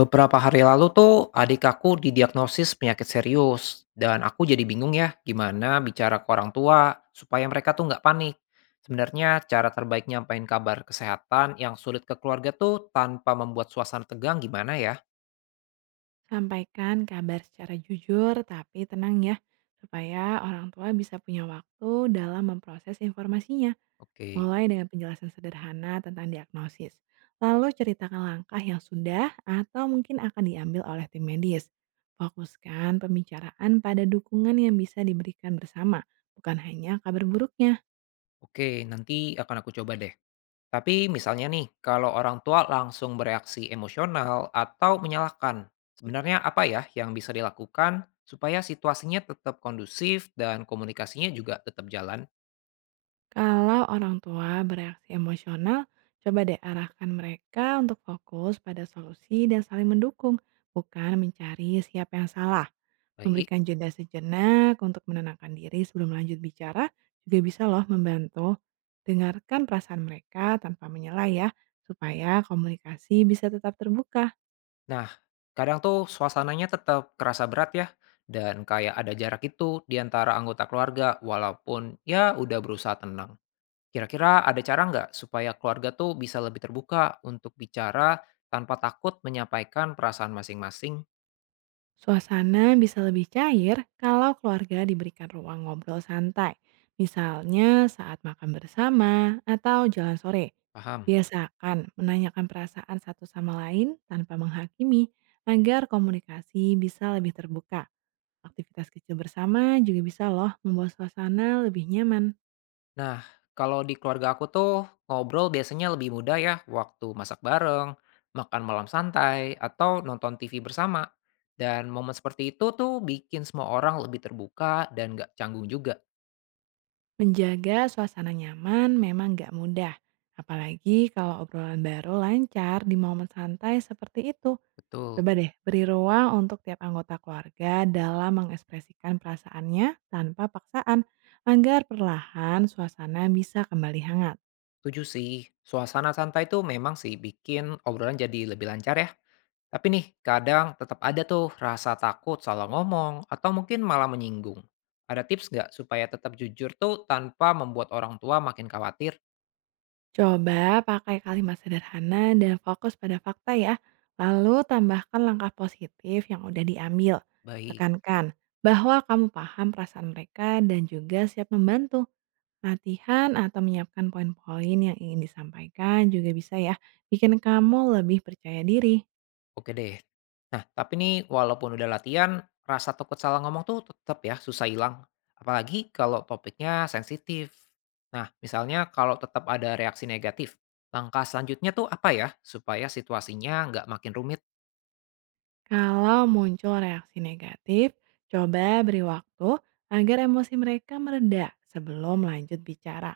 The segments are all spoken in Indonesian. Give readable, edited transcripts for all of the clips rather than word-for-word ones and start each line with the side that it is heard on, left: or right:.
left: Beberapa hari lalu tuh adik aku didiagnosis penyakit serius dan aku jadi bingung ya gimana bicara ke orang tua supaya mereka tuh nggak panik. Sebenarnya cara terbaik nyampain kabar kesehatan yang sulit ke keluarga tuh tanpa membuat suasana tegang gimana ya?
right: Sampaikan kabar secara jujur tapi tenang ya, supaya orang tua bisa punya waktu dalam memproses informasinya.
left: Oke,
right: Mulai dengan penjelasan sederhana tentang diagnosis. Lalu ceritakan langkah yang sudah atau mungkin akan diambil oleh tim medis. Fokuskan pembicaraan pada dukungan yang bisa diberikan bersama, bukan hanya kabar buruknya.
left: oke, nanti akan aku coba deh. Tapi misalnya nih kalau orang tua langsung bereaksi emosional atau menyalahkan, sebenarnya apa ya yang bisa dilakukan supaya situasinya tetap kondusif dan komunikasinya juga tetap jalan?
right: Kalau orang tua bereaksi emosional, coba deh arahkan mereka untuk fokus pada solusi dan saling mendukung, bukan mencari siapa yang salah.
left: Baik.
right: Memberikan jeda sejenak untuk menenangkan diri sebelum lanjut bicara juga bisa loh membantu. Dengarkan perasaan mereka tanpa menyela ya, supaya komunikasi bisa tetap terbuka.
left: Nah, kadang tuh suasananya tetap kerasa berat ya, dan kayak ada jarak itu di antara anggota keluarga, walaupun ya udah berusaha tenang. Kira-kira ada cara nggak supaya keluarga tuh bisa lebih terbuka untuk bicara tanpa takut menyampaikan perasaan masing-masing?
right: Suasana bisa lebih cair kalau keluarga diberikan ruang ngobrol santai, misalnya saat makan bersama atau jalan sore.
left: Paham?
right: Biasakan menanyakan perasaan satu sama lain tanpa menghakimi agar komunikasi bisa lebih terbuka. Aktivitas kecil bersama juga bisa loh membuat suasana lebih nyaman.
left: Nah, kalau di keluarga aku tuh ngobrol biasanya lebih mudah ya waktu masak bareng, makan malam santai, atau nonton TV bersama. Dan momen seperti itu tuh bikin semua orang lebih terbuka dan nggak canggung juga.
right: Menjaga suasana nyaman memang gak mudah, apalagi kalau obrolan baru lancar di momen santai seperti itu.
left: Betul.
right: Coba deh beri ruang untuk tiap anggota keluarga dalam mengekspresikan perasaannya tanpa paksaan agar perlahan suasana bisa kembali hangat.
left: Setuju sih, suasana santai tuh memang sih bikin obrolan jadi lebih lancar ya. Tapi nih, kadang tetap ada tuh rasa takut salah ngomong atau mungkin malah menyinggung. Ada tips nggak supaya tetap jujur tuh tanpa membuat orang tua makin khawatir?
right: Coba pakai kalimat sederhana dan fokus pada fakta ya. Lalu tambahkan langkah positif yang udah diambil.
left: Baik.
right: Tekankan bahwa kamu paham perasaan mereka dan juga siap membantu. Latihan atau menyiapkan poin-poin yang ingin disampaikan juga bisa ya bikin kamu lebih percaya diri.
left: Oke deh. Nah, tapi nih walaupun udah latihan, rasa takut salah ngomong tuh tetap ya susah hilang. Apalagi kalau topiknya sensitif. Nah, misalnya kalau tetap ada reaksi negatif, langkah selanjutnya tuh apa ya supaya situasinya nggak makin rumit?
right: Kalau muncul reaksi negatif, coba beri waktu agar emosi mereka mereda sebelum lanjut bicara.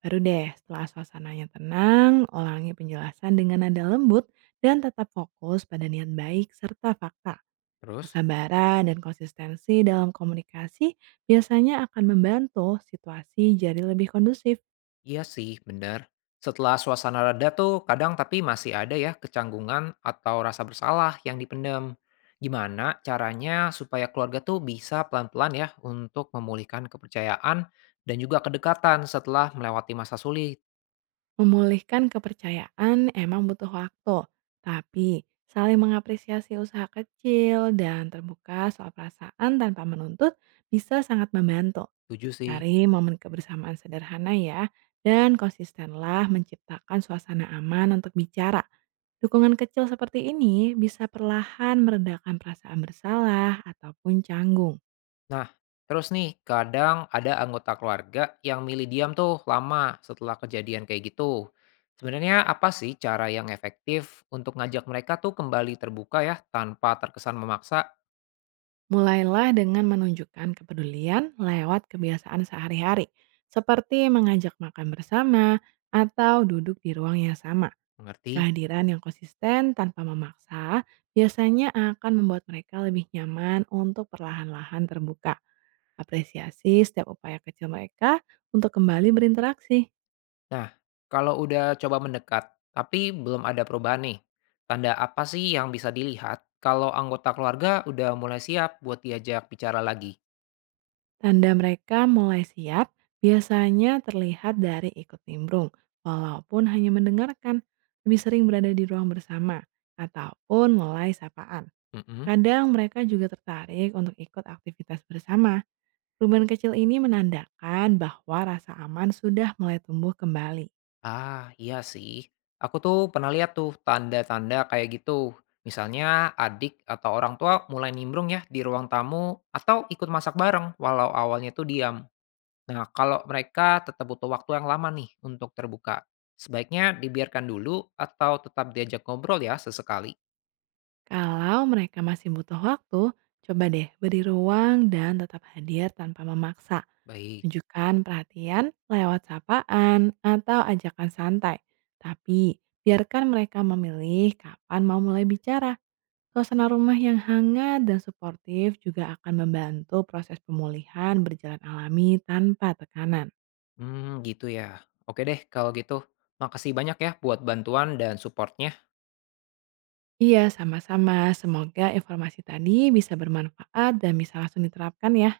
right: Baru deh, setelah suasananya tenang, ulangi penjelasan dengan nada lembut dan tetap fokus pada niat baik serta fakta.
left: Terus?
right: Kesabaran dan konsistensi dalam komunikasi biasanya akan membantu situasi jadi lebih kondusif.
left: Iya sih, benar. Setelah suasana reda tuh kadang tapi masih ada ya kecanggungan atau rasa bersalah yang dipendam. Gimana caranya supaya keluarga tuh bisa pelan-pelan ya untuk memulihkan kepercayaan dan juga kedekatan setelah melewati masa sulit.
right: Memulihkan kepercayaan emang butuh waktu, tapi saling mengapresiasi usaha kecil dan terbuka soal perasaan tanpa menuntut bisa sangat membantu.
left: Setuju sih.
right: Cari momen kebersamaan sederhana ya, dan konsistenlah menciptakan suasana aman untuk bicara. Dukungan kecil seperti ini bisa perlahan meredakan perasaan bersalah ataupun canggung.
left: Nah, terus nih kadang ada anggota keluarga yang milih diam tuh lama setelah kejadian kayak gitu. Sebenarnya apa sih cara yang efektif untuk ngajak mereka tuh kembali terbuka ya tanpa terkesan memaksa?
right: Mulailah dengan menunjukkan kepedulian lewat kebiasaan sehari-hari, seperti mengajak makan bersama atau duduk di ruang yang sama.
left: Mengerti.
right: Kehadiran yang konsisten tanpa memaksa biasanya akan membuat mereka lebih nyaman untuk perlahan-lahan terbuka. Apresiasi setiap upaya kecil mereka untuk kembali berinteraksi.
left: Nah, kalau udah coba mendekat, tapi belum ada perubahan nih, tanda apa sih yang bisa dilihat kalau anggota keluarga udah mulai siap buat diajak bicara lagi?
right: Tanda mereka mulai siap biasanya terlihat dari ikut nimbrung, walaupun hanya mendengarkan, lebih sering berada di ruang bersama, ataupun mulai sapaan.
left: Mm-mm.
right: Kadang mereka juga tertarik untuk ikut aktivitas bersama. Perubahan kecil ini menandakan bahwa rasa aman sudah mulai tumbuh kembali.
left: Ah, iya sih. Aku tuh pernah lihat tuh tanda-tanda kayak gitu. Misalnya adik atau orang tua mulai nimbrung ya di ruang tamu atau ikut masak bareng walau awalnya tuh diam. Nah, kalau mereka tetap butuh waktu yang lama nih untuk terbuka, sebaiknya dibiarkan dulu atau tetap diajak ngobrol ya sesekali.
right: Kalau mereka masih butuh waktu, coba deh beri ruang dan tetap hadir tanpa memaksa.
left: Baik.
right: Tunjukkan perhatian lewat sapaan atau ajakan santai. Tapi, biarkan mereka memilih kapan mau mulai bicara. Suasana rumah yang hangat dan suportif juga akan membantu proses pemulihan berjalan alami tanpa tekanan.
left: Hmm, gitu ya. Oke deh kalau gitu. Makasih banyak ya buat bantuan dan supportnya.
right: Iya, sama-sama. Semoga informasi tadi bisa bermanfaat dan bisa langsung diterapkan ya.